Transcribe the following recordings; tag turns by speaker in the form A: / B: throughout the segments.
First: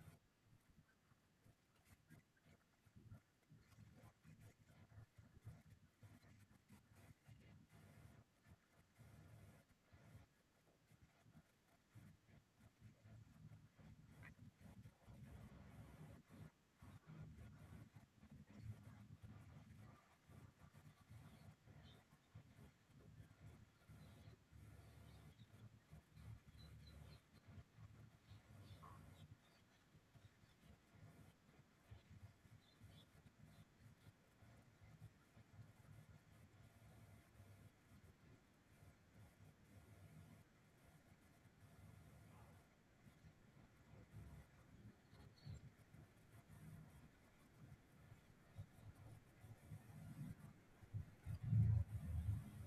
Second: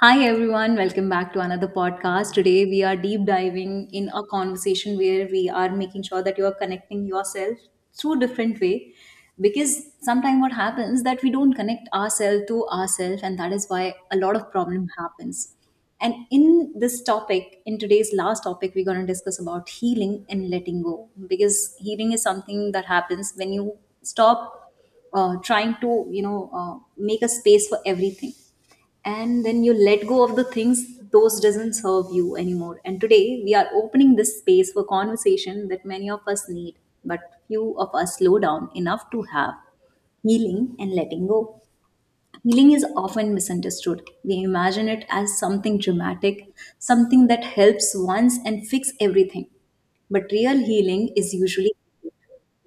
A: Hi everyone, welcome back to another podcast. Today we are deep diving in a conversation where we are making sure that you are connecting yourself through different way, because sometimes what happens that we don't connect ourselves to ourselves and that is why a lot of problem happens. And in this topic, in today's last topic, we're going to discuss about healing and letting go, because healing is something that happens when you stop trying to, make a space for everything and then you let go of the things those doesn't serve you anymore. And today we are opening this space for conversation that many of us need, but few of us slow down enough to have healing and letting go. Healing is often misunderstood. We imagine it as something dramatic, something that helps once and fix everything, but real healing is usually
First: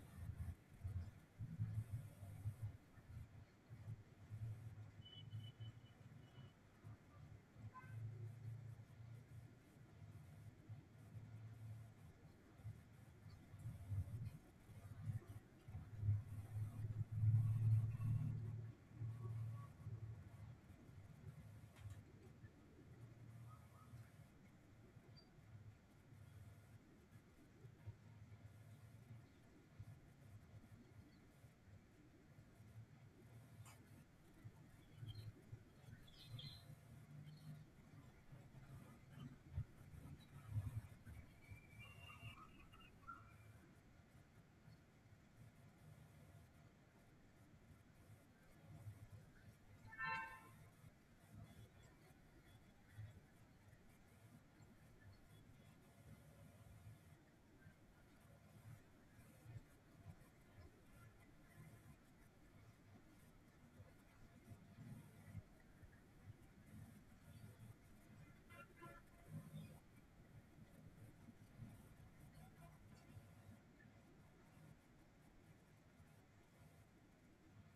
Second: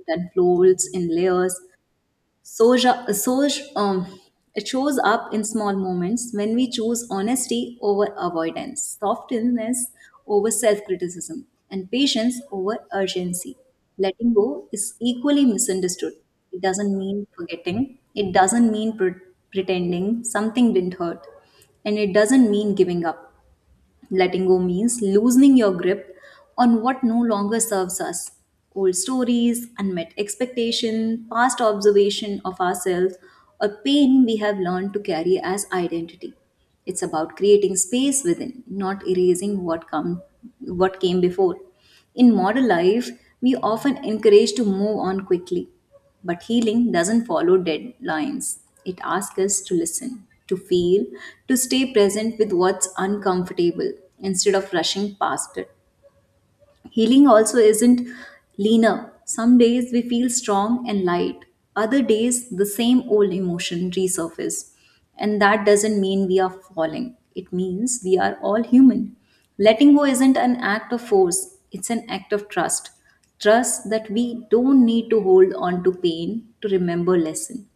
A: that folds in layers. Soja, Soj, um, it shows up in small moments when we choose honesty over avoidance, softness over self criticism, and patience over urgency. Letting go is equally misunderstood. It doesn't mean forgetting, it doesn't mean pretending something didn't hurt, and it doesn't mean giving up. Letting go means loosening your grip on what no longer serves us. Old stories, unmet expectation, past observation of ourselves, or pain we have learned to carry as identity. It's about creating space within, not erasing what come what came before. In modern life, we often encourage to move on quickly. But healing doesn't follow deadlines. It asks us to listen, to feel, to stay present with what's uncomfortable instead of rushing past it. Healing also isn't linear. Some days we feel strong and light. Other days the same old emotion resurface. And that doesn't mean we are falling. It means we are all human. Letting go isn't an act of force, it's an act of trust. Trust that we don't need to hold on to pain to remember lesson.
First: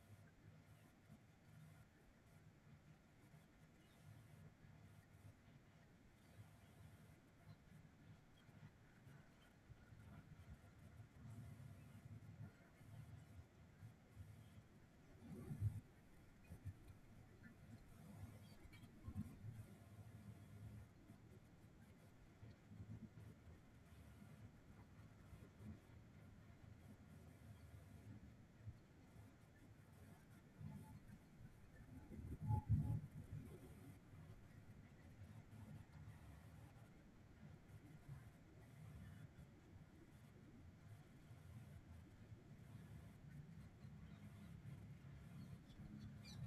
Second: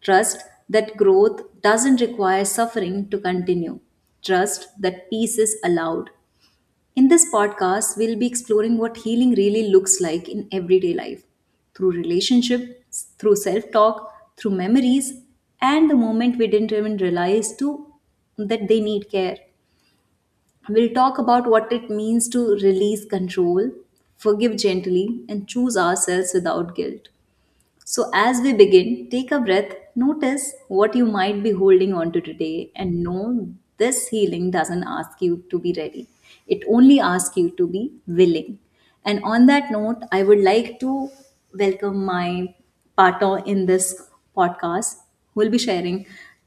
A: Trust that growth doesn't require suffering to continue. Trust that peace is allowed. In this podcast, we'll be exploring what healing really looks like in everyday life, through relationships, through self talk, through memories, and the moment we didn't even realize to that they need care. We'll talk about what it means to release control, forgive gently, and choose ourselves without guilt. So, as we begin, take a breath, notice what you might be holding on to today, and know this healing doesn't ask you to be ready. It only asks you to be willing. And on that note, I would like to welcome my partner in this podcast who will be sharing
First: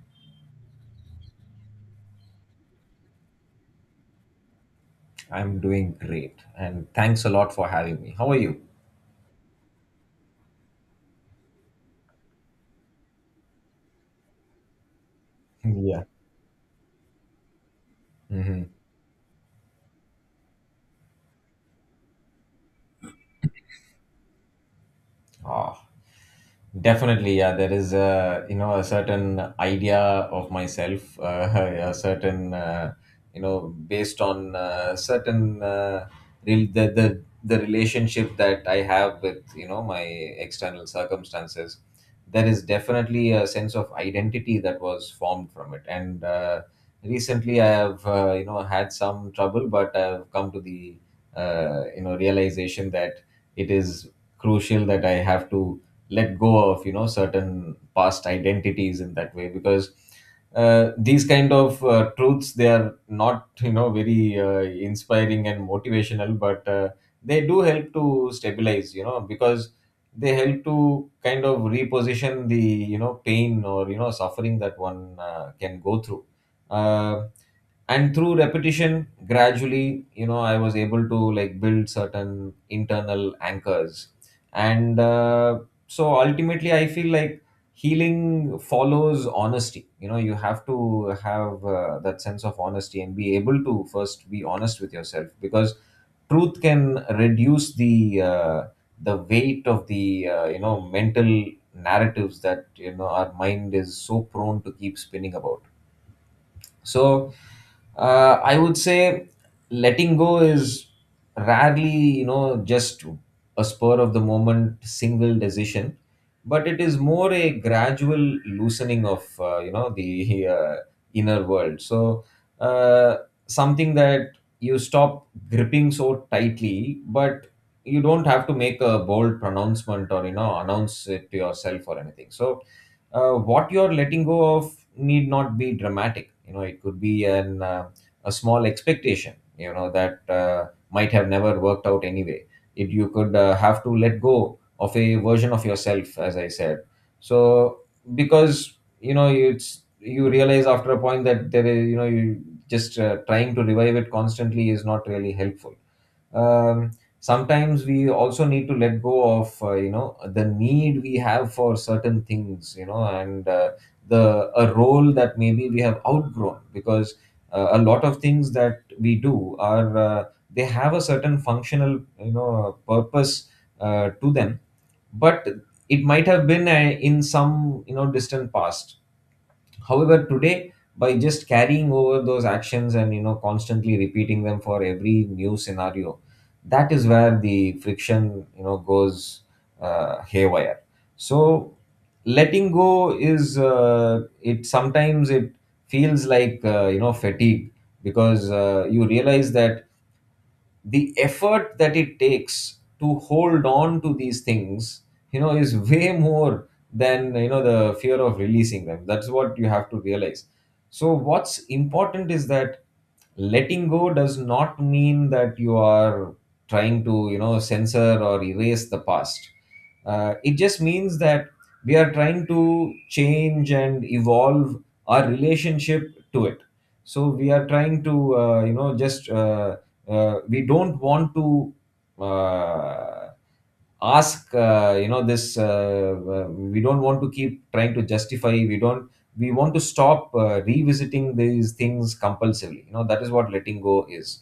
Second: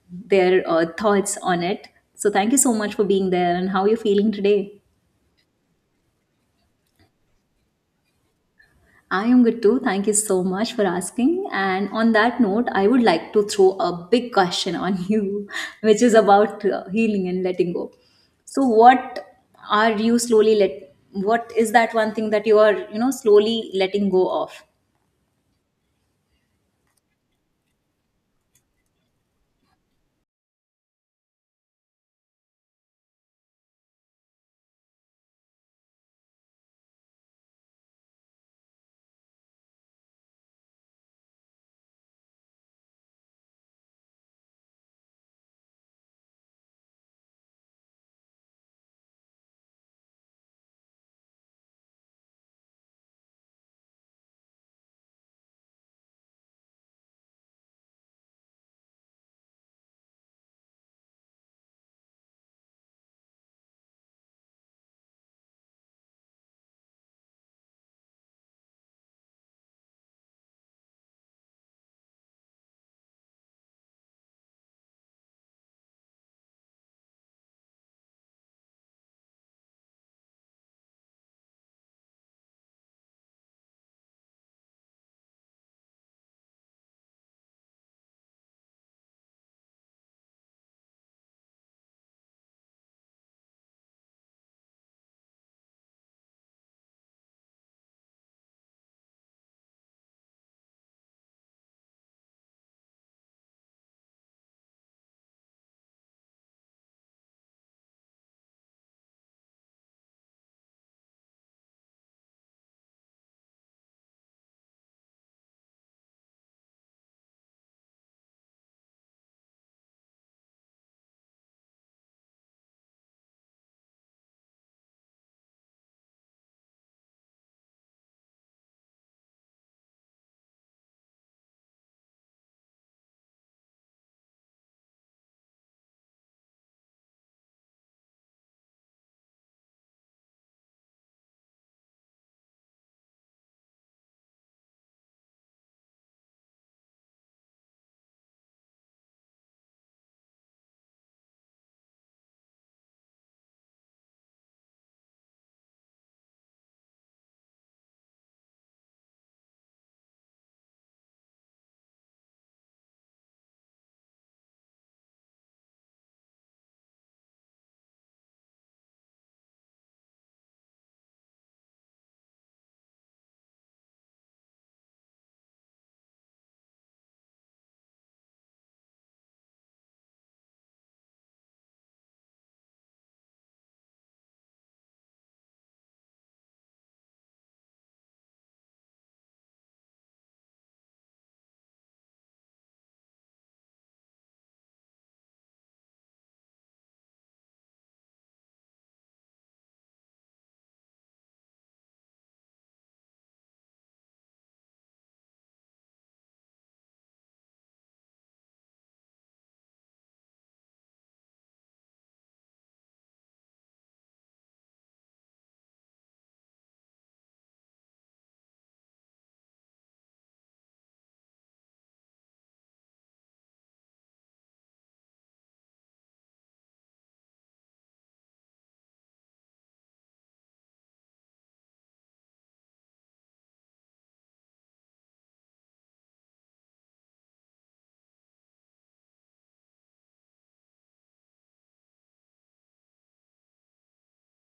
A: their thoughts on it. So, thank you so much for being there, and how are you feeling today?
B: I'm doing great, and thanks a lot for having me. How are you?
A: I am good too. Thank you so much for asking. And on that note, I would like to throw a big question on you, which
B: Yeah.
A: is about healing and letting go. So,
B: Mm-hmm.
A: what are you slowly let? What is that one thing that you are, you know, slowly letting go of?
B: Ah. Definitely, yeah. There is a you know a certain idea of myself, a certain based on certain real the relationship that I have with my external circumstances. There is definitely a sense of identity that was formed from it, and recently I have had some trouble, but I've come to the realization that it is crucial that I have to let go of certain past identities in that way, because these kind of truths, they are not very inspiring and motivational, but they do help to stabilize, because they help to kind of reposition the pain or suffering that one can go through. uh, and through repetition, gradually, I was able to, like, build certain internal anchors. And uh, so ultimately I feel like healing follows honesty. You have to have that sense of honesty and be able to first be honest with yourself, because truth can reduce the weight of the mental narratives that our mind is so prone to keep spinning about. So, I would say letting go is rarely, just a spur of the moment single decision, but it is more a gradual loosening of the inner world. So, uh, something that you stop gripping so tightly, but you don't have to make a bold pronouncement or announce it to yourself or anything. So, what you're letting go of need not be dramatic. It could be an a small expectation, that might have never worked out anyway. It you could uh, have to let go of a version of yourself, as I said. So, because, you know it's you realize after a point that there is, you just, trying to revive it constantly, is not really helpful. um, Sometimes we also need to let go of the need we have for certain things, and the a role that maybe we have outgrown, because a lot of things that we do are, they have a certain functional, purpose, to them. But it might have been, in some, distant past. However, today, by just carrying over those actions and, constantly repeating them for every new scenario, that is where the friction, goes haywire. So letting go is, it sometimes it feels like, fatigue, because you realize that the effort that it takes to hold on to these things, is way more than, the fear of releasing them. That's what you have to realize. So what's important is that letting go does not mean that you are trying to, censor or erase the past. It just means that we are trying to change and evolve our relationship to it. So we are trying to, just, we don't want to, uh, ask, this, we don't want to keep trying to justify, we don't, we want to stop revisiting these things compulsively, that is what letting go is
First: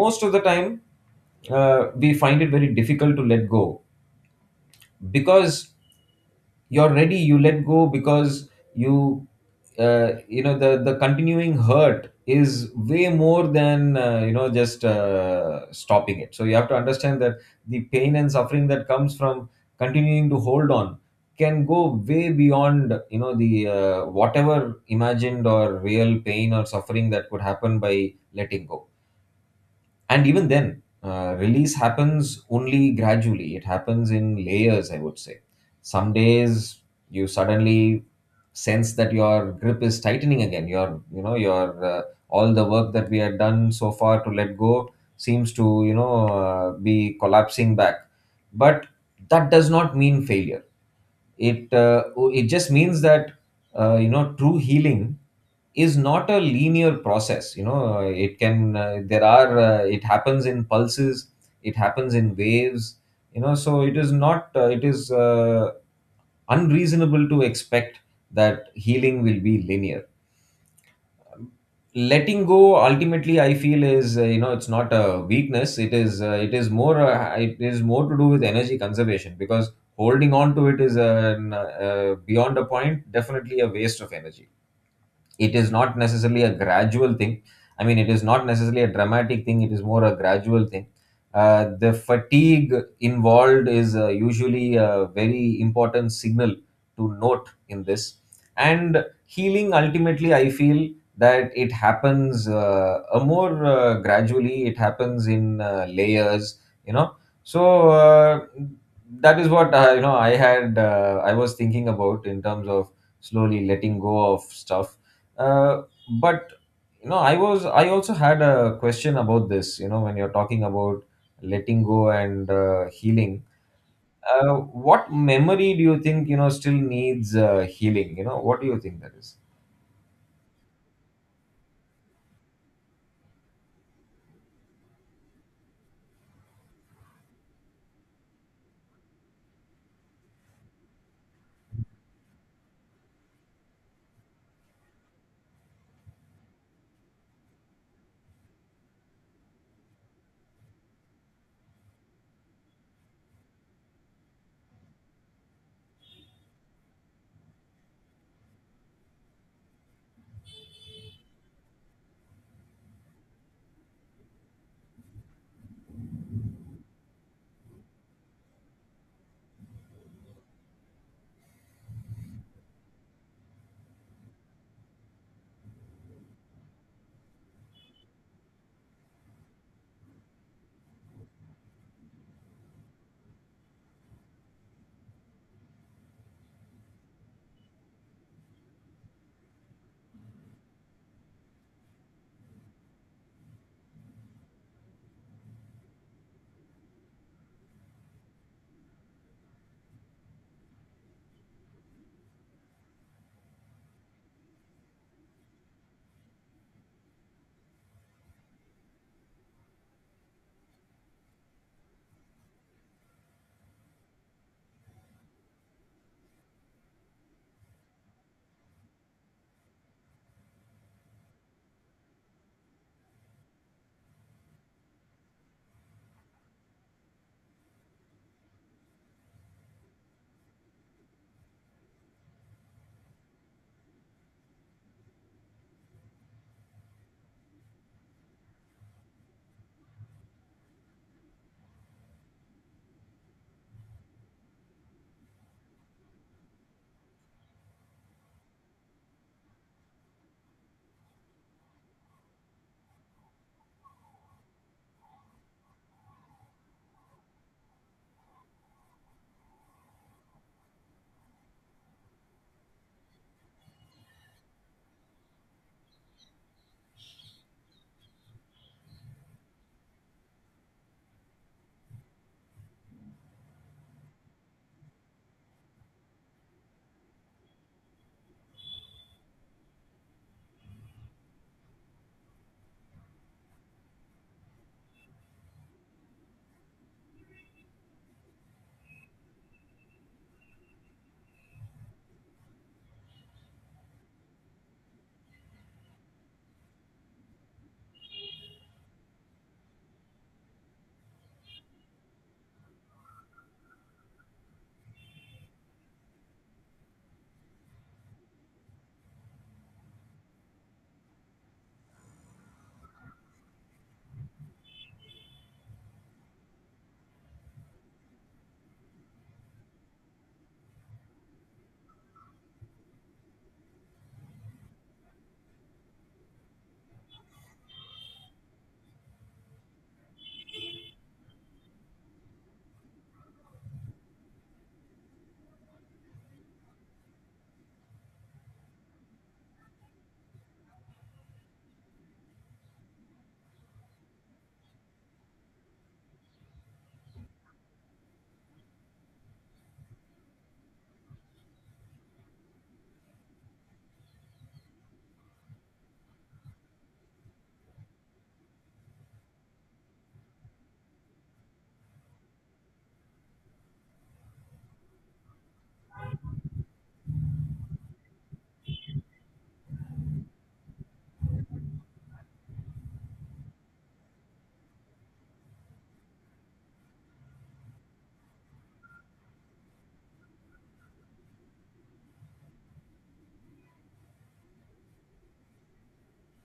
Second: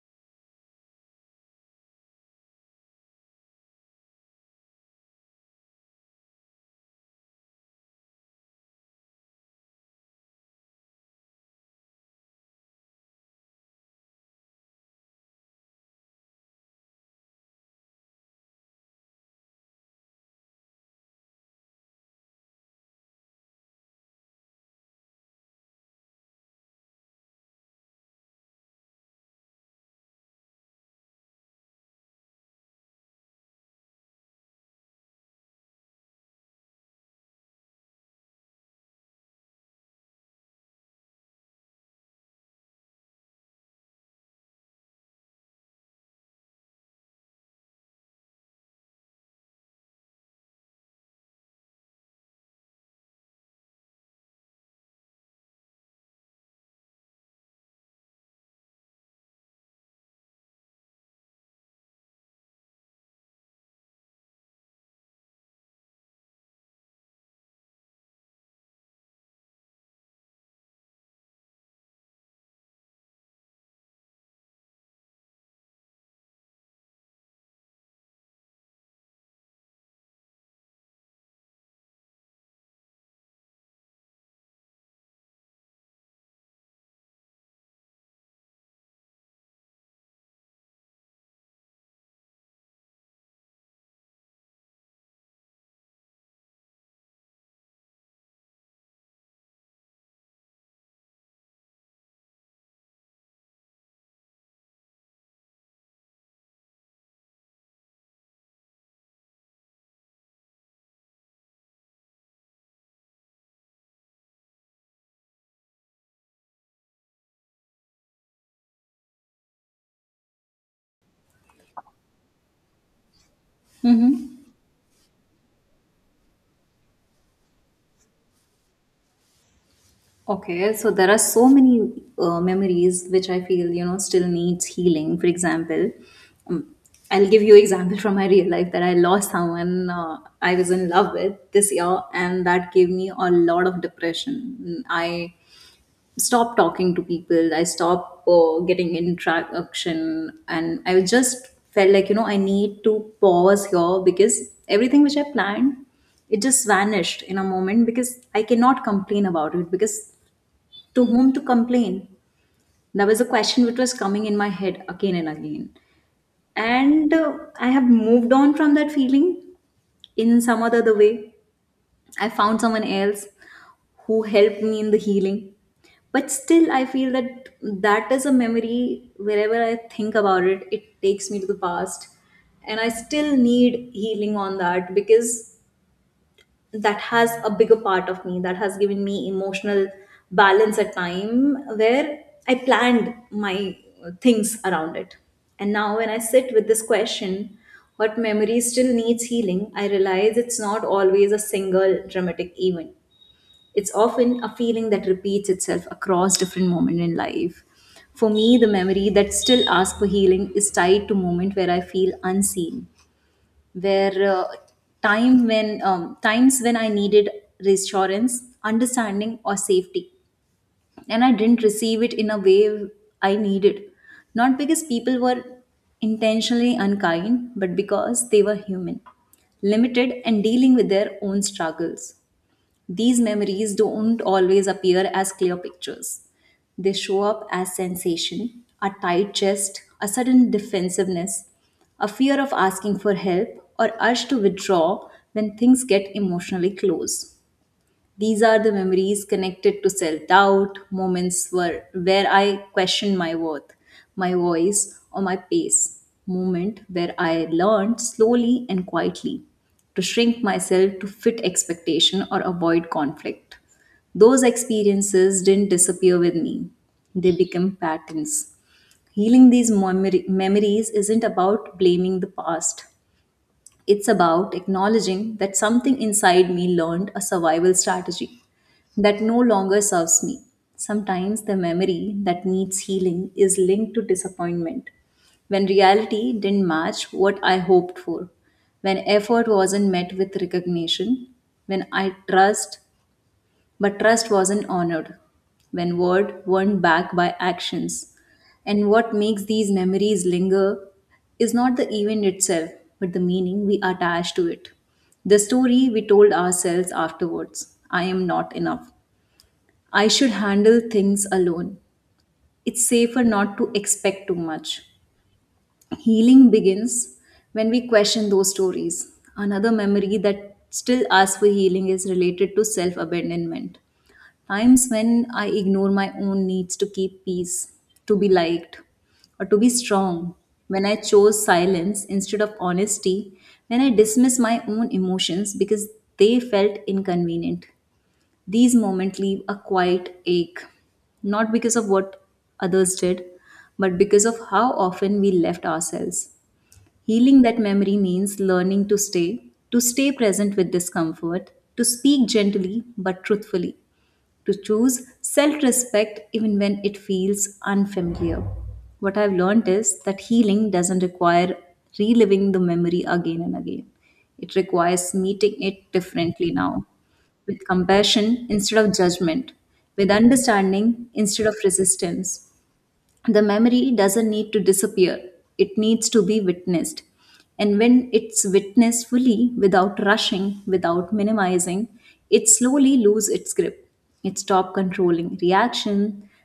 B: most of the time. We find it very difficult to let go, because you're ready, you let go because you, you know the continuing hurt is way more than, just stopping it. So you have to understand that the pain and suffering that comes from continuing to hold on can go way beyond, the, whatever imagined or real pain or suffering that could happen by letting go. And even then, release happens only gradually. It happens in layers, I would say. Some days you suddenly sense that your grip is tightening again. Your you know your uh, all the work that we had done so far to let go seems to, be collapsing back. But that does not mean failure. It uh, it just means that, true healing is not a linear process. It can, there are it happens in pulses. It happens in waves, so it is not, it is unreasonable to expect that healing will be linear. Letting go, ultimately, I feel, is, it's not a weakness. It is more to do with energy conservation, because holding on to it is an, beyond a point, definitely a waste of energy. It is not necessarily a gradual thing. I mean, it is not necessarily a dramatic thing, it is more a gradual thing. The fatigue involved is, usually, a very important signal to note in this. And healing, ultimately, I feel that it happens, a more gradually. It happens in, layers, you know. So, that is what, I was thinking about in terms of slowly letting go of stuff, uh, but you know, I also had a question about this. You know, when you're talking about letting go and, healing, what memory do you think, still needs, healing? You know, what do you think that is?
A: Okay, so there are so many memories which I feel you know still needs healing. For example, um, I'll give you example from my real life that I lost someone I was in love with this year, and that gave me a lot of depression. I stopped talking to people. I stopped getting interaction, and I just felt like you know I need to pause here, because everything which I planned, it just vanished in a moment, because I cannot complain about it, because to whom to complain? That was a question which was coming in my head again and again. And I have moved on from that feeling in some other the way. I found someone else who helped me in the healing, but still I feel that that is a memory. Wherever I think about it, it takes me to the past, and I still need healing on that, because that has a bigger part of me, that has given me emotional balance at time where I planned my things around it. And now when I sit with this question, what memory still needs healing, I realize it's not always a single dramatic event. It's often a feeling that repeats itself across different moments in life. For me, the memory that still asks for healing is tied to moment where I feel unseen, where time when times when I needed reassurance, understanding, or safety, and I didn't receive it in a way I needed, not because people were intentionally unkind, but because they were human, limited, and dealing with their own struggles. These memories don't always appear as clear pictures. They show up as sensation, a tight chest, a sudden defensiveness, a fear of asking for help, or urge to withdraw when things get emotionally close. These are the memories connected to self doubt, moments where I questioned my worth, my voice, or my pace, moment where I learned slowly and quietly to shrink myself to fit expectation or avoid conflict. Those experiences didn't disappear with me, they become patterns. Healing these memories isn't about blaming the past. It's about acknowledging that something inside me learned a survival strategy that no longer serves me. Sometimes the memory that needs healing is linked to disappointment, when reality didn't match what I hoped for, when effort wasn't met with recognition, when I trust but trust wasn't honored, when word weren't backed by actions. And what makes these memories linger is not the event itself, but the meaning we attach to it. The story we told ourselves afterwards: I am not enough. I should handle things alone. It's safer not to expect too much. Healing begins when we question those stories. Another memory that still asks for healing is related to self abandonment. Times when I ignore my own needs to keep peace, to be liked, or to be strong. When I chose silence instead of honesty. When I dismiss my own emotions because they felt inconvenient. These moments leave a quiet ache, not because of what others did, but because of how often we left ourselves. Healing that memory means learning to stay present with discomfort, to speak gently but truthfully, to choose self respect even when it feels unfamiliar. What I've learned is that healing doesn't require reliving the memory again and again, it requires meeting it differently now, with compassion instead of judgment, with understanding instead of resistance. The memory doesn't need to disappear, it needs to be witnessed. And when it's witnessed fully, without rushing, without minimizing, it slowly loses its grip. It stops controlling reaction,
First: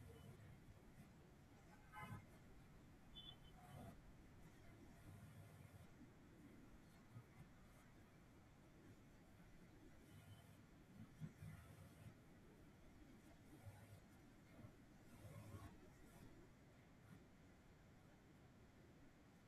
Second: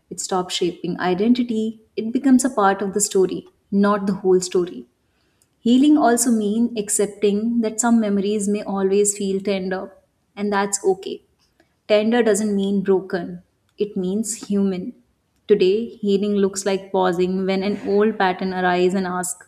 A: it stops shaping identity. It becomes a part of the story, not the whole story. Healing also means accepting that some memories may always feel tender, and that's okay. Tender doesn't mean broken, it means human. Today, healing looks like pausing when an old pattern arises and asks,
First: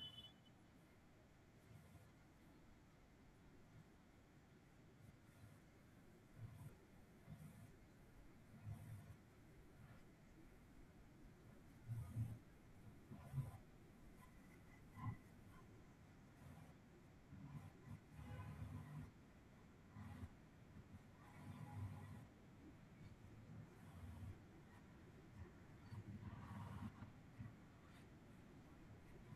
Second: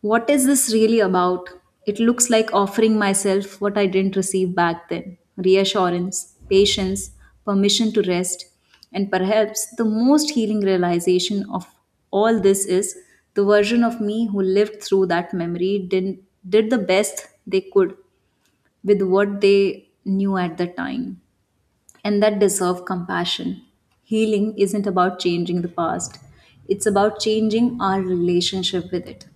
A: what is this really about? It looks like offering myself what I didn't receive back then: reassurance, patience, permission to rest. And perhaps the most healing realization of all this is the version of me who lived through that memory did the best they could with what they knew at the time, and that deserve compassion. Healing isn't about changing the past, it's about changing our relationship with it.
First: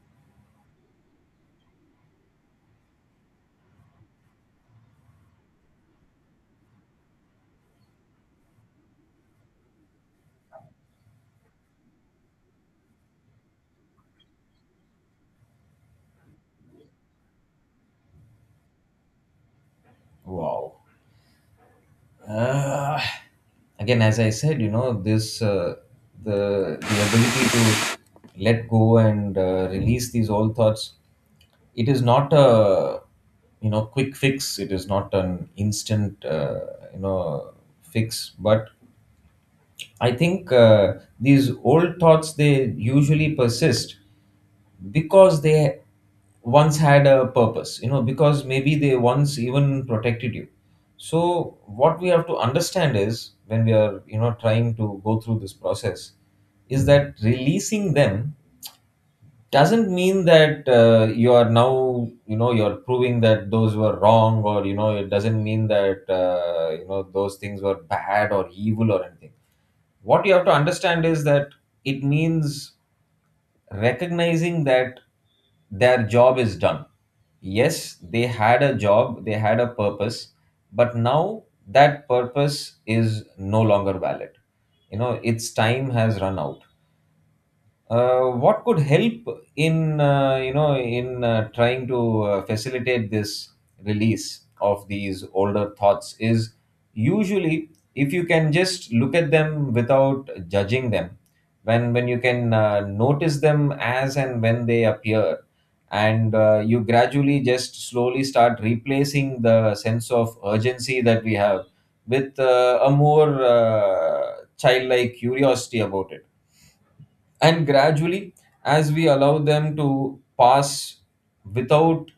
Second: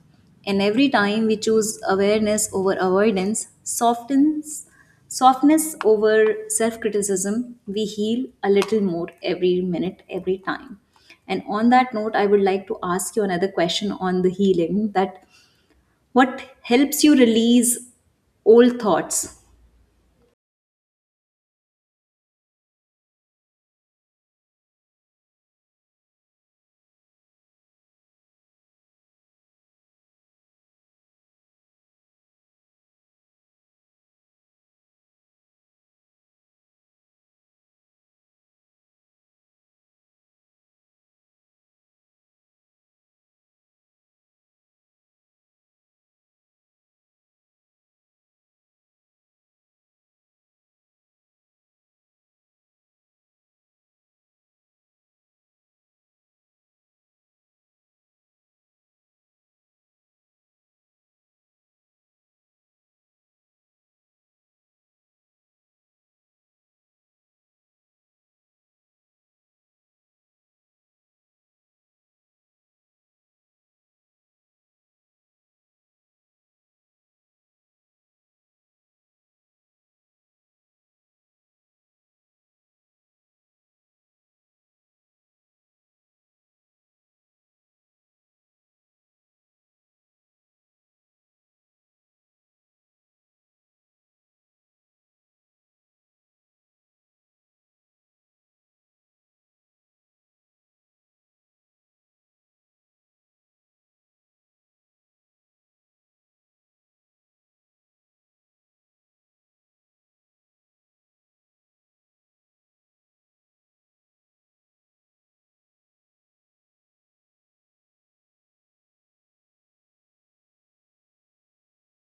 A: And every time we choose awareness over avoidance, softness over self criticism, we heal a little more, every minute, every time. And on that note, I would like to ask you another question on the healing: that what helps you release old thoughts?
B: Wow. Uh, again, as I said, you know, this, the ability to let go and, release these old thoughts. It is not a, quick fix. It is not an instant, you know fix. But I think, these old thoughts, they usually persist because they once had a purpose, because maybe they once even protected you. So what we have to understand is, when we are, trying to go through this process, is that releasing them doesn't mean that, you are now, you're proving that those were wrong, or, it doesn't mean that, those things were bad or evil or anything. What you have to understand is that it means recognizing that their job is done. Yes, they had a job, they had a purpose, but now that purpose is no longer valid. You know, its time has run out. What could help in, trying to, facilitate this release of these older thoughts is, usually, if you can just look at them without judging them. When you can, notice them as and when they appear, and, you gradually, just slowly, start replacing the sense of urgency that we have with, a more, childlike curiosity about it. And gradually, as we allow them to pass without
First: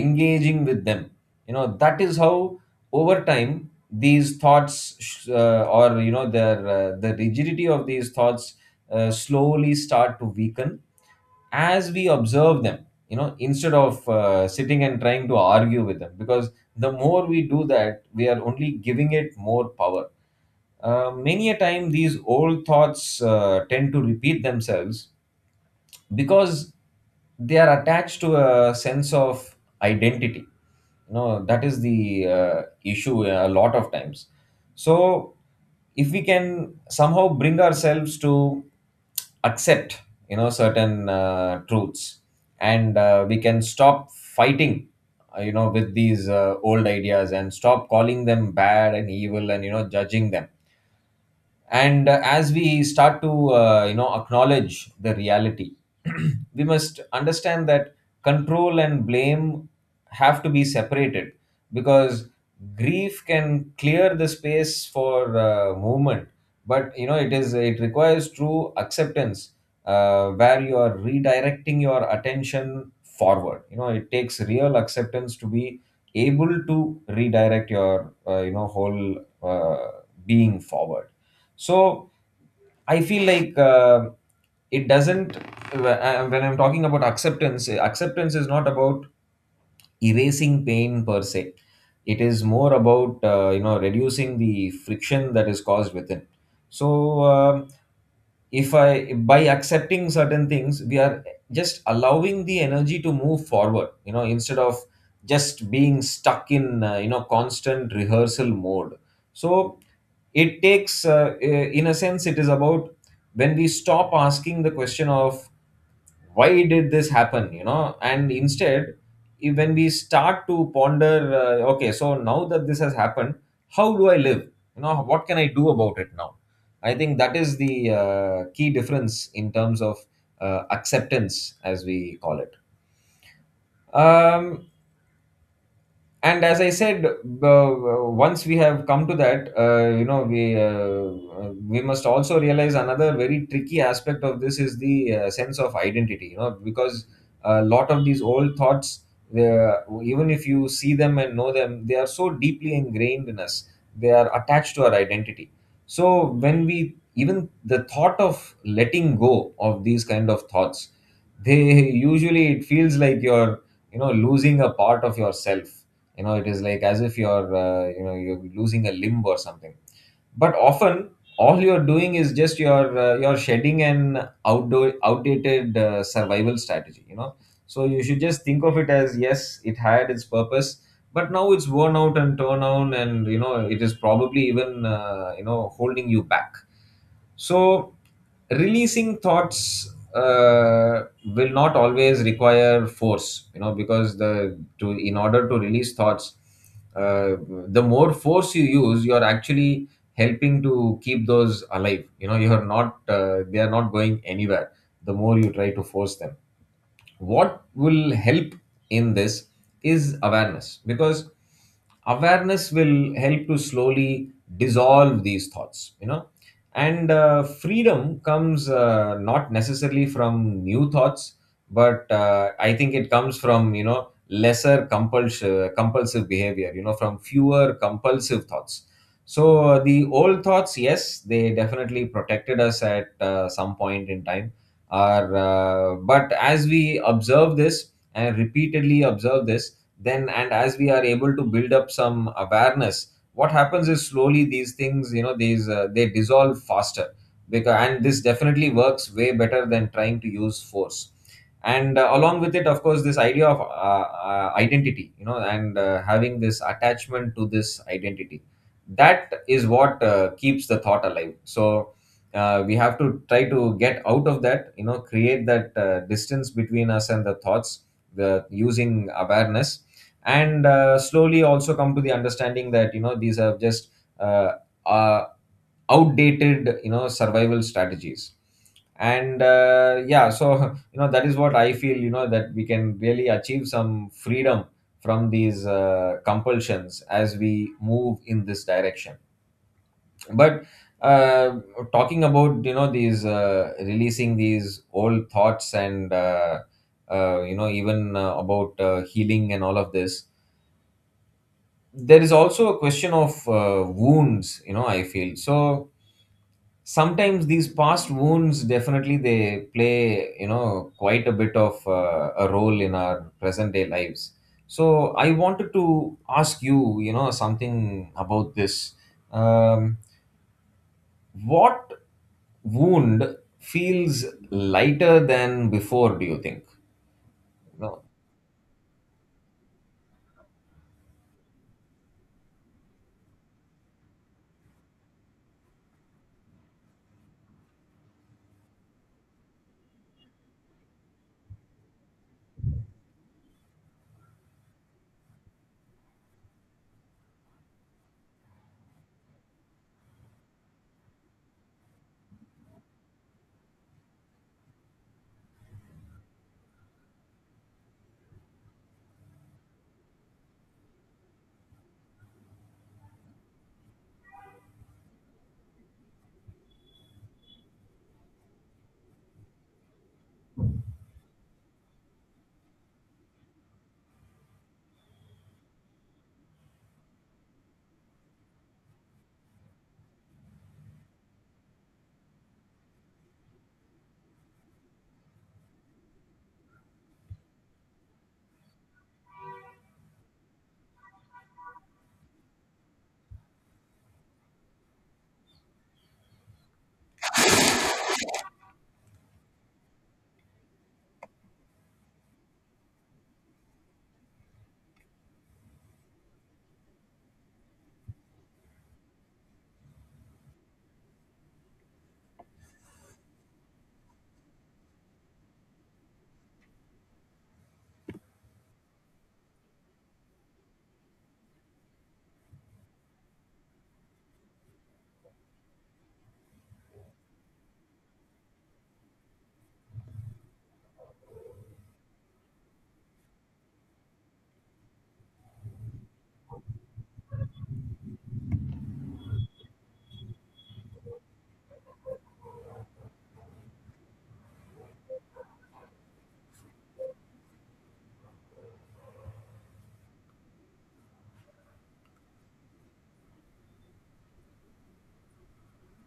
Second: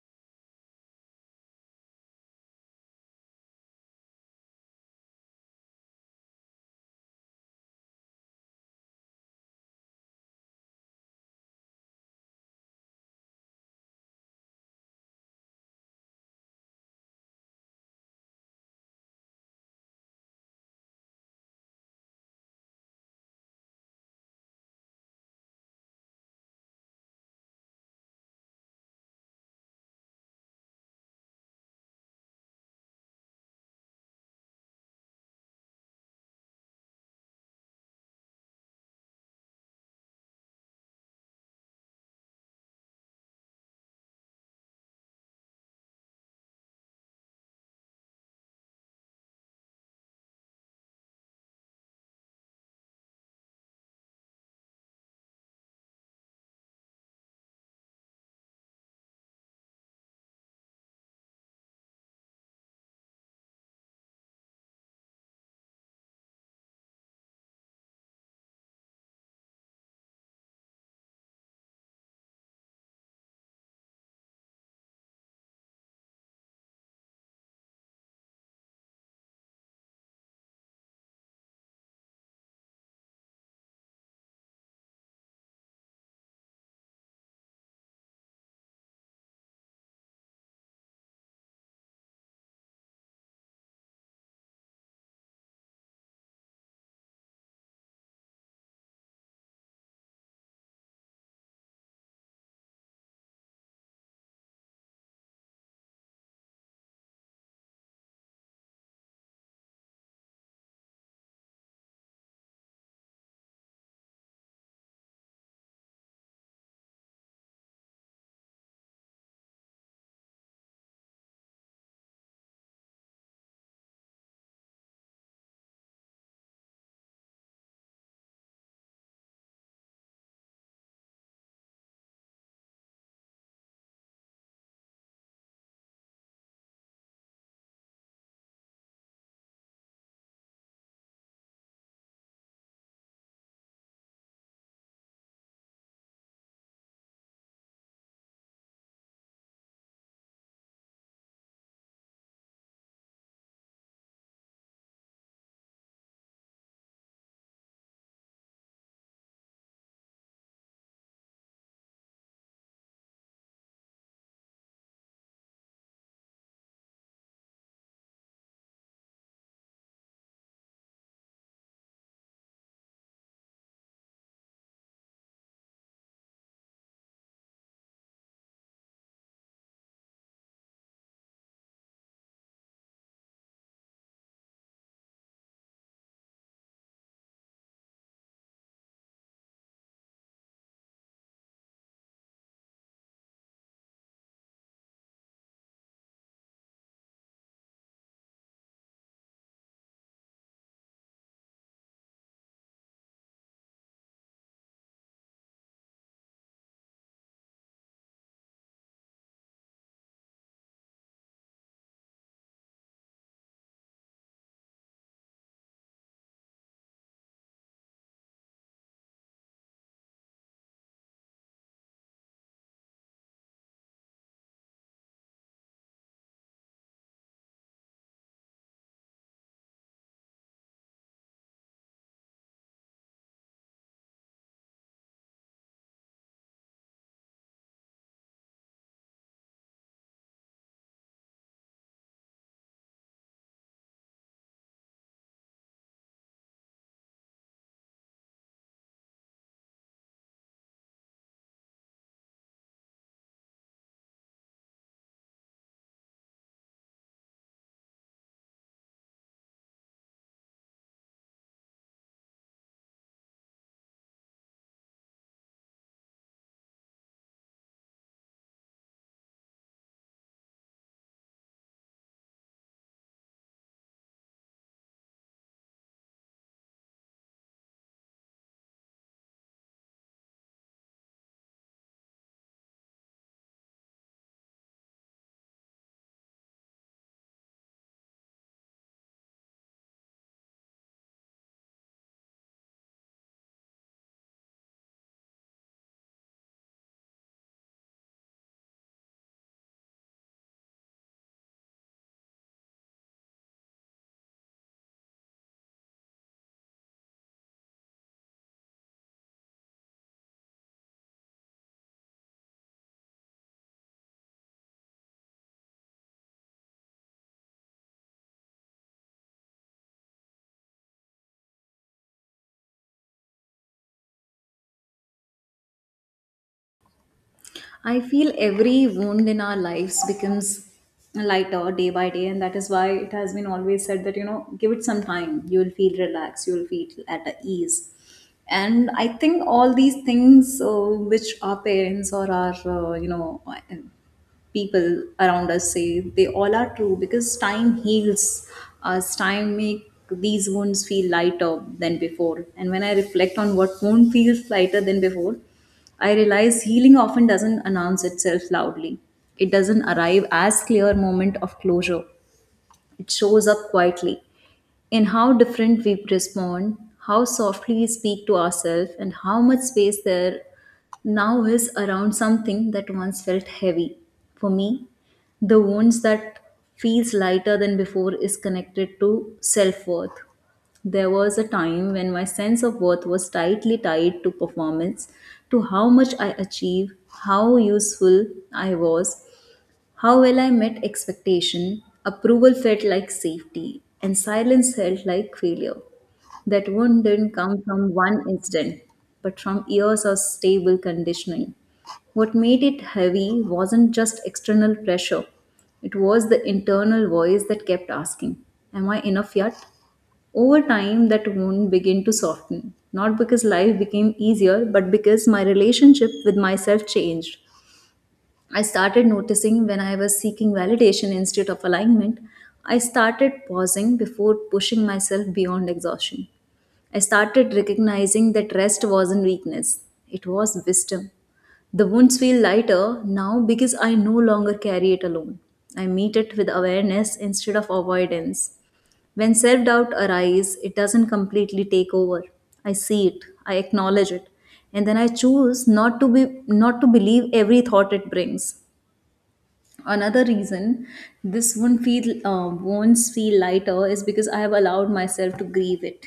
B: engaging with them, that is how, over time, these thoughts, sh- or you know their the rigidity of these thoughts, slowly start to weaken, as we observe them, instead of, sitting and trying to argue with them, because the more we do that, we are only giving it more power. Many a time these old thoughts, tend to repeat themselves because they are attached to a sense of identity, that is the, issue a lot of times. So if we can somehow bring ourselves to accept, certain, truths, and, we can stop fighting, with these, old ideas, and stop calling them bad and evil and, judging them. And, as we start to, acknowledge the reality, we must understand that control and blame have to be separated, because grief can clear the space for, movement. But, it requires true acceptance, where you are redirecting your attention forward. It takes real acceptance to be able to redirect your, whole, uh, being forward. So I feel like, it doesn't when I'm talking about acceptance, acceptance is not about erasing pain per se. It is more about, reducing the friction that is caused within. So, if I by accepting certain things, we are just allowing the energy to move forward, instead of just being stuck in, constant rehearsal mode. So it takes, in a sense, it is about when we stop asking the question of why did this happen, and instead, when we start to ponder, okay, so now that this has happened, how do I live? What can I do about it now? I think that is the key difference in terms of acceptance as we call it. um, and as I said, once we have come to that, you know, we must also realize another very tricky aspect of this is the sense of identity, you know, because a lot of these old thoughts, uh, even if you see them and know them, they are so deeply ingrained in us. They are attached to our identity. So when we even the thought of letting go of these kind of thoughts, they usually it feels like you're, you know, losing a part of yourself. You know, it is like as if you're you know, you're losing a limb or something. But often all you're doing is just you're shedding an outdoor outdated survival strategy, you know. So you should just think of it as, yes, it had its purpose, but now it's worn out and torn down, and you know, it is probably even you know, holding you back. So, releasing thoughts will not always require force, you know, because the to in order to release thoughts, uh, the more force you use, you are actually helping to keep those alive. You know, you are not they are not going anywhere. The more you try to force them, what will help in this is awareness, because awareness will help to slowly dissolve these thoughts, you know. And freedom comes not necessarily from new thoughts, but I think it comes from, you know, lesser compulsive behavior, you know, from fewer compulsive thoughts. So the old thoughts, yes, they definitely protected us at some point in time. But as we observe this and repeatedly observe this, then and as we are able to build up some awareness, what happens is slowly these things, you know, these they dissolve faster, because and this definitely works way better than trying to use force. And along with it, of course, this idea of identity, you know, and having this attachment to this identity, that is what keeps the thought alive. So we have to try to get out of that, you know, create that distance between us and the thoughts, the using awareness, and slowly also come to the understanding that, you know, these are just uh, uh, outdated, you know, survival strategies. And yeah, so you know, that is what I feel, you know, that we can really achieve some freedom from these compulsions as we move in this direction. But uh, talking about, you know, these releasing these old thoughts, and you know, even about healing and all of this, there is also a question of wounds, you know, I feel. So sometimes these past wounds definitely they play, you know, quite a bit of a role in our present day lives. So I wanted to ask you, you know, something about this. Um, What wound feels lighter than before, do you think?
A: I
B: No.
A: feel every wound in our lives becomes lighter day by day, and that is why it has been always said that you know, give it some time, you will feel relaxed, you will feel at ease. And I think all these things which our parents or our you know people around us say, they all are true because time heals us. Time make these wounds feel lighter than before. And when I reflect on what wound feels lighter than before, I realize healing often doesn't announce itself loudly. It doesn't arrive as clear moment of closure. It shows up quietly, in how different we respond, how softly we speak to ourselves, and how much space there now is around something that once felt heavy. For me, the wounds that feels lighter than before is connected to self-worth. There was a time when my sense of worth was tightly tied to performance, to how much I achieved, how useful I was, how well I met expectation. Approval felt like safety, and silence felt like failure. That wound didn't come from one incident, but from years of stable conditioning. What made it heavy wasn't just external pressure, it was the internal voice that kept asking, am I enough yet? Over time, that wound began to soften, not because life became easier, but because my relationship with myself changed. I started noticing when I was seeking validation instead of alignment. I started pausing before pushing myself beyond exhaustion. I started recognizing that rest wasn't weakness, it was wisdom. The wounds feel lighter now because I no longer carry it alone. I meet it with awareness instead of avoidance. When self doubt arises, it doesn't completely take over. I see it, I acknowledge it, and then I choose not to believe every thought it brings. Another reason this won't feel lighter is because I have allowed myself to grieve it.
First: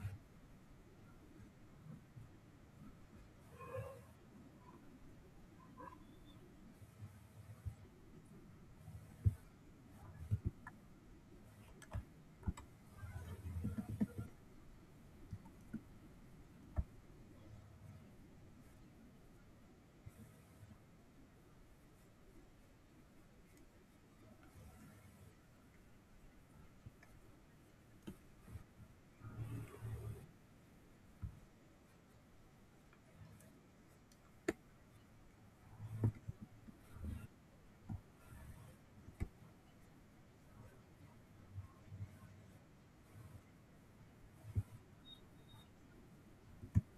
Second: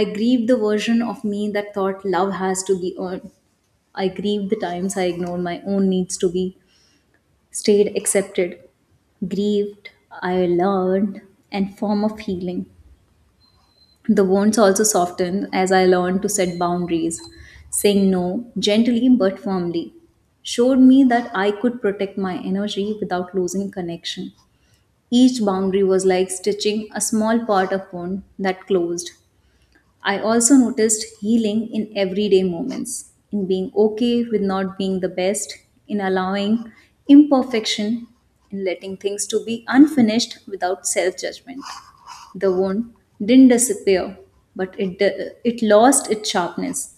A: I grieve the version of me that thought love has to be earned. I grieve the times I ignored my own needs to be stayed accepted, grieved, I learned, and form of healing. The wounds also softened as I learned to set boundaries. Saying no gently but firmly showed me that I could protect my energy without losing connection. Each boundary was like stitching a small part of wound that closed. I also noticed healing in everyday moments, in being okay with not being the best, in allowing imperfection, in letting things to be unfinished without self-judgment. The wound didn't disappear, but it lost its sharpness.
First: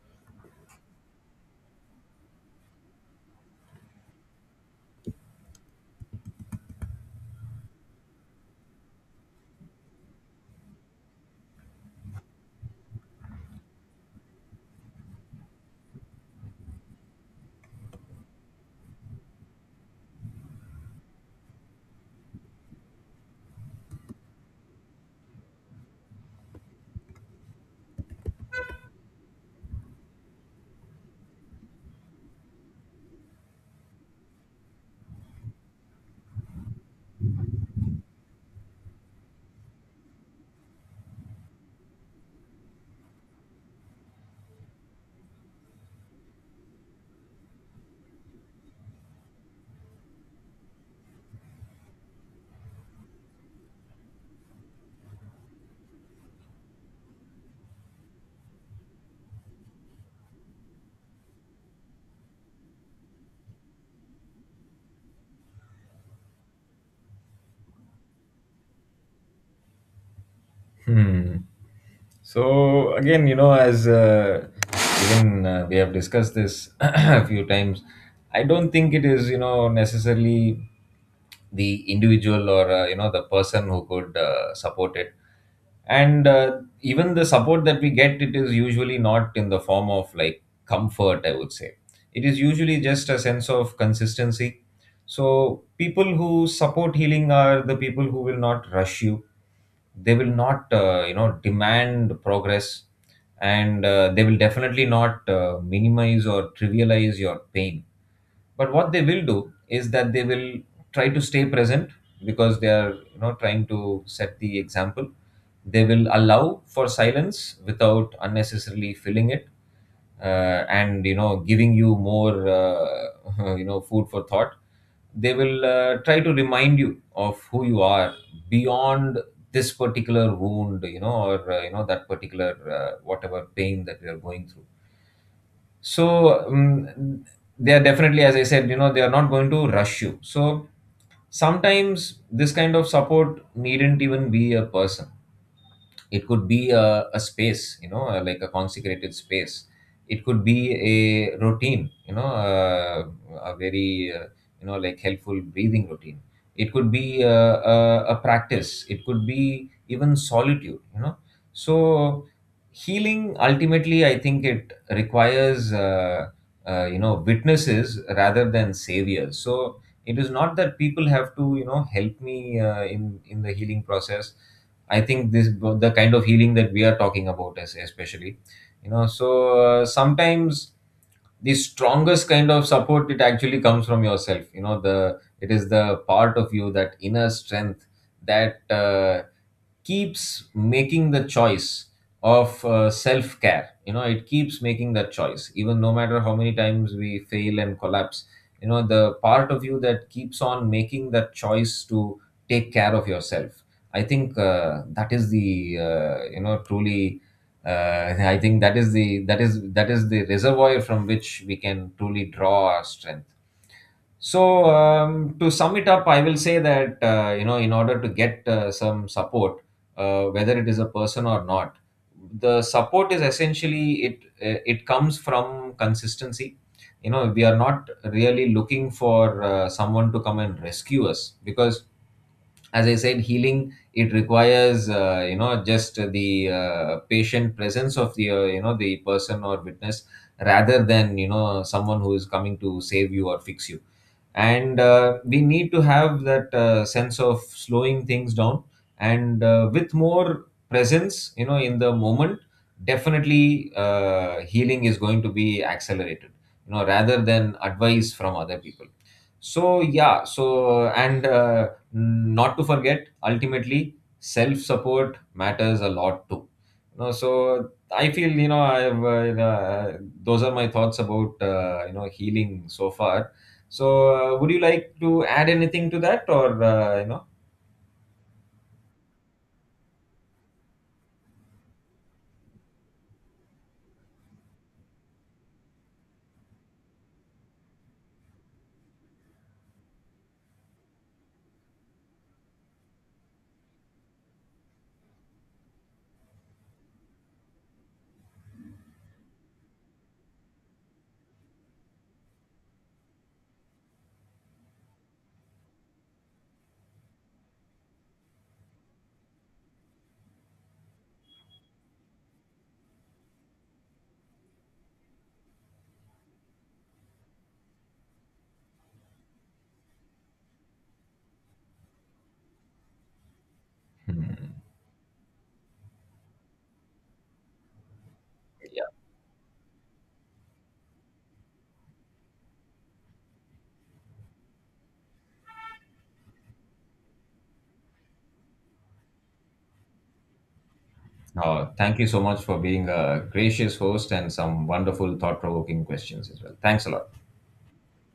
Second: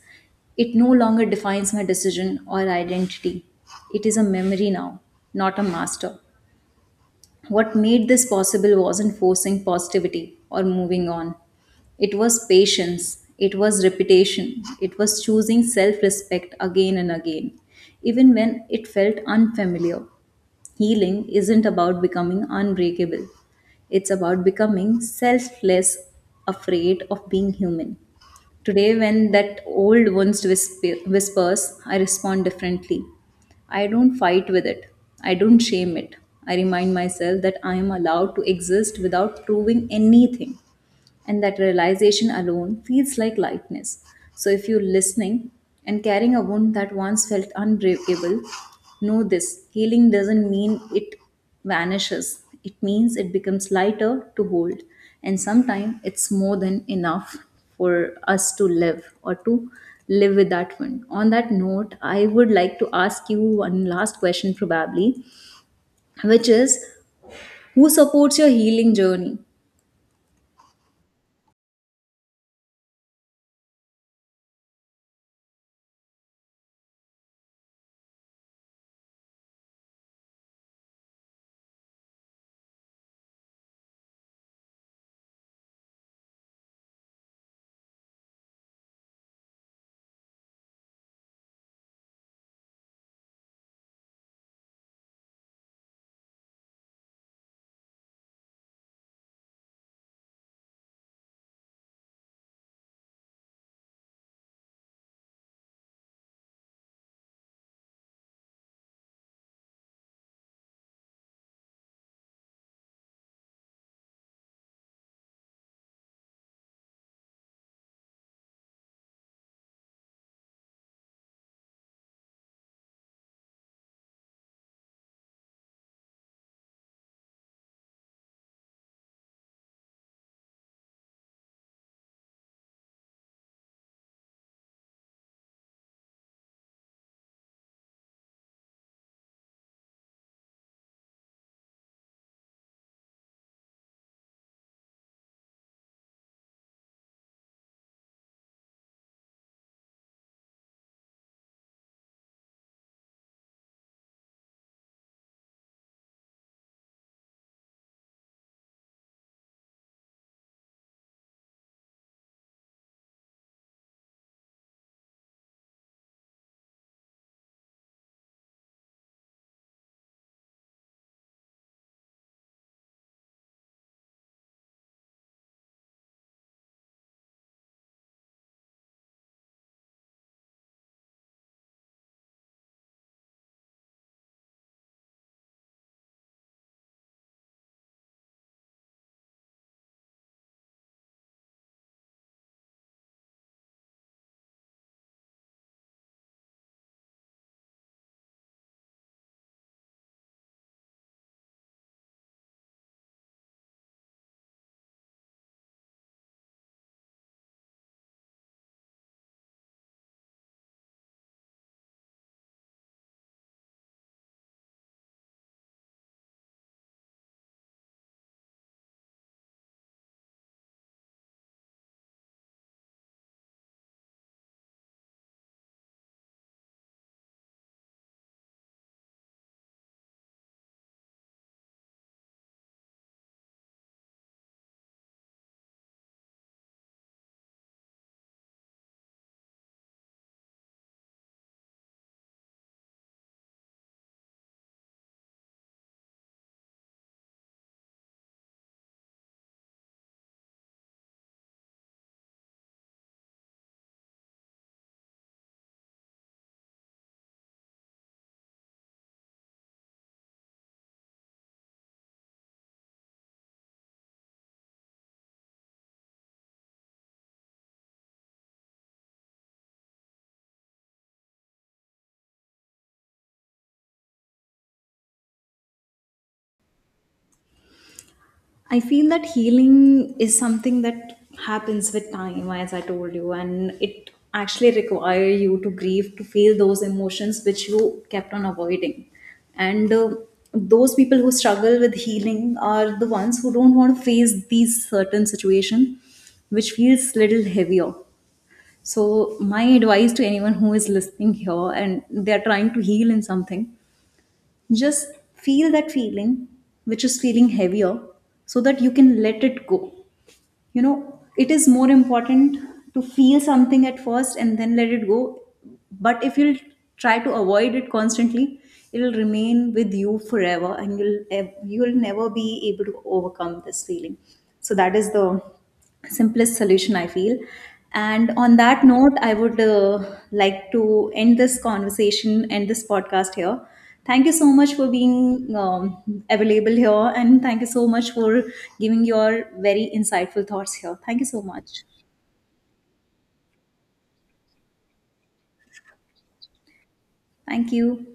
A: It no longer defines my decision or identity. It is a memory now, not a master. What made this possible wasn't forcing positivity or moving on. It was patience, it was repetition, it was choosing self respect again and again, even when it felt unfamiliar. Healing isn't about becoming unbreakable, it's about becoming selfless, afraid of being human. Today, when that old whispers, I respond differently. I don't fight with it, I don't shame it. I remind myself that I am allowed to exist without proving anything, and that realization alone feels like lightness. So, if you're listening and carrying a wound that once felt unbreakable, know this healing doesn't mean it vanishes, it means it becomes lighter to hold, and sometimes it's more than enough for us to live with that wound. On that note, I would like to ask you one last question, probably, which is who supports your healing journey?
B: Hmm. So again, you know, as even we have discussed this a few times, I don't think it is, you know, necessarily the individual or, you know, the person who could support it, and even the support that we get, it is usually not in the form of like comfort. I would say it is usually just a sense of consistency. So, people who support healing are the people who will not rush you. They will not, you know, demand progress, and they will definitely not minimize or trivialize your pain. But what they will do is that they will try to stay present because they are, you know, trying to set the example. They will allow for silence without unnecessarily filling it and you know giving you more you know, food for thought. They will try to remind you of who you are beyond this particular wound, you know, or you know, that particular whatever pain that we are going through. So they are definitely, as I said, you know, they are not going to rush you. So sometimes this kind of support needn't even be a person. It could be a space, you know, like a consecrated space. It could be a routine, you know, a very you know, like helpful breathing routine. It could be a practice. It could be even solitude, you know. So healing ultimately, I think it requires you know, witnesses rather than saviors. So it is not that people have to, you know, help me in the healing process. I think this the kind of healing that we are talking about, as especially, you know. So sometimes the strongest kind of support, it actually comes from yourself, you know. The it is the Part of you, that inner strength, that keeps making the choice of self care, you know. It keeps making that choice even no matter how many times we fail and collapse, you know, the part of you that keeps on making that choice to take care of yourself. I think that is the you know, truly, I think that is the reservoir from which we can truly draw our strength. So to sum it up, I will say that you know, in order to get some support, whether it is a person or not, the support is essentially it comes from consistency. You know, we are not really looking for someone to come and rescue us because, as I said, healing it requires you know, just the patient presence of the you know, the person or witness, rather than, you know, someone who is coming to save you or fix you. And we need to have that sense of slowing things down, and with more presence, you know, in the moment, definitely healing is going to be accelerated, you know, rather than advice from other people. So yeah, so and not to forget, ultimately self support matters a lot too. You so I feel, you know, I've those are my thoughts about you know, healing so far. So would you like to add anything to that, or you know?
A: I feel that healing is something that happens with time, as I told you, and it actually require you to grieve, to feel those emotions which you kept on avoiding. And Those people who struggle with healing are the ones who don't want to face these certain situation, which feels little heavier. So my advice to anyone who is listening here and they are trying to heal in something, just feel that feeling, which is feeling heavier, so that you can let it go. You know, it is more important to feel something at first and then let it go. But if you'll try to avoid it constantly, it'll remain with you forever and you'll never be able to overcome this feeling. So that is the simplest solution I feel, and on that note I would like to end this conversation, end this podcast here. Thank you so much for being um, available here, and thank you so much for giving your very insightful thoughts here. Thank you so
B: Oh,
A: much.
B: thank you so much for being a gracious host and some wonderful thought provoking questions as well. Thanks a lot.
A: Thank you.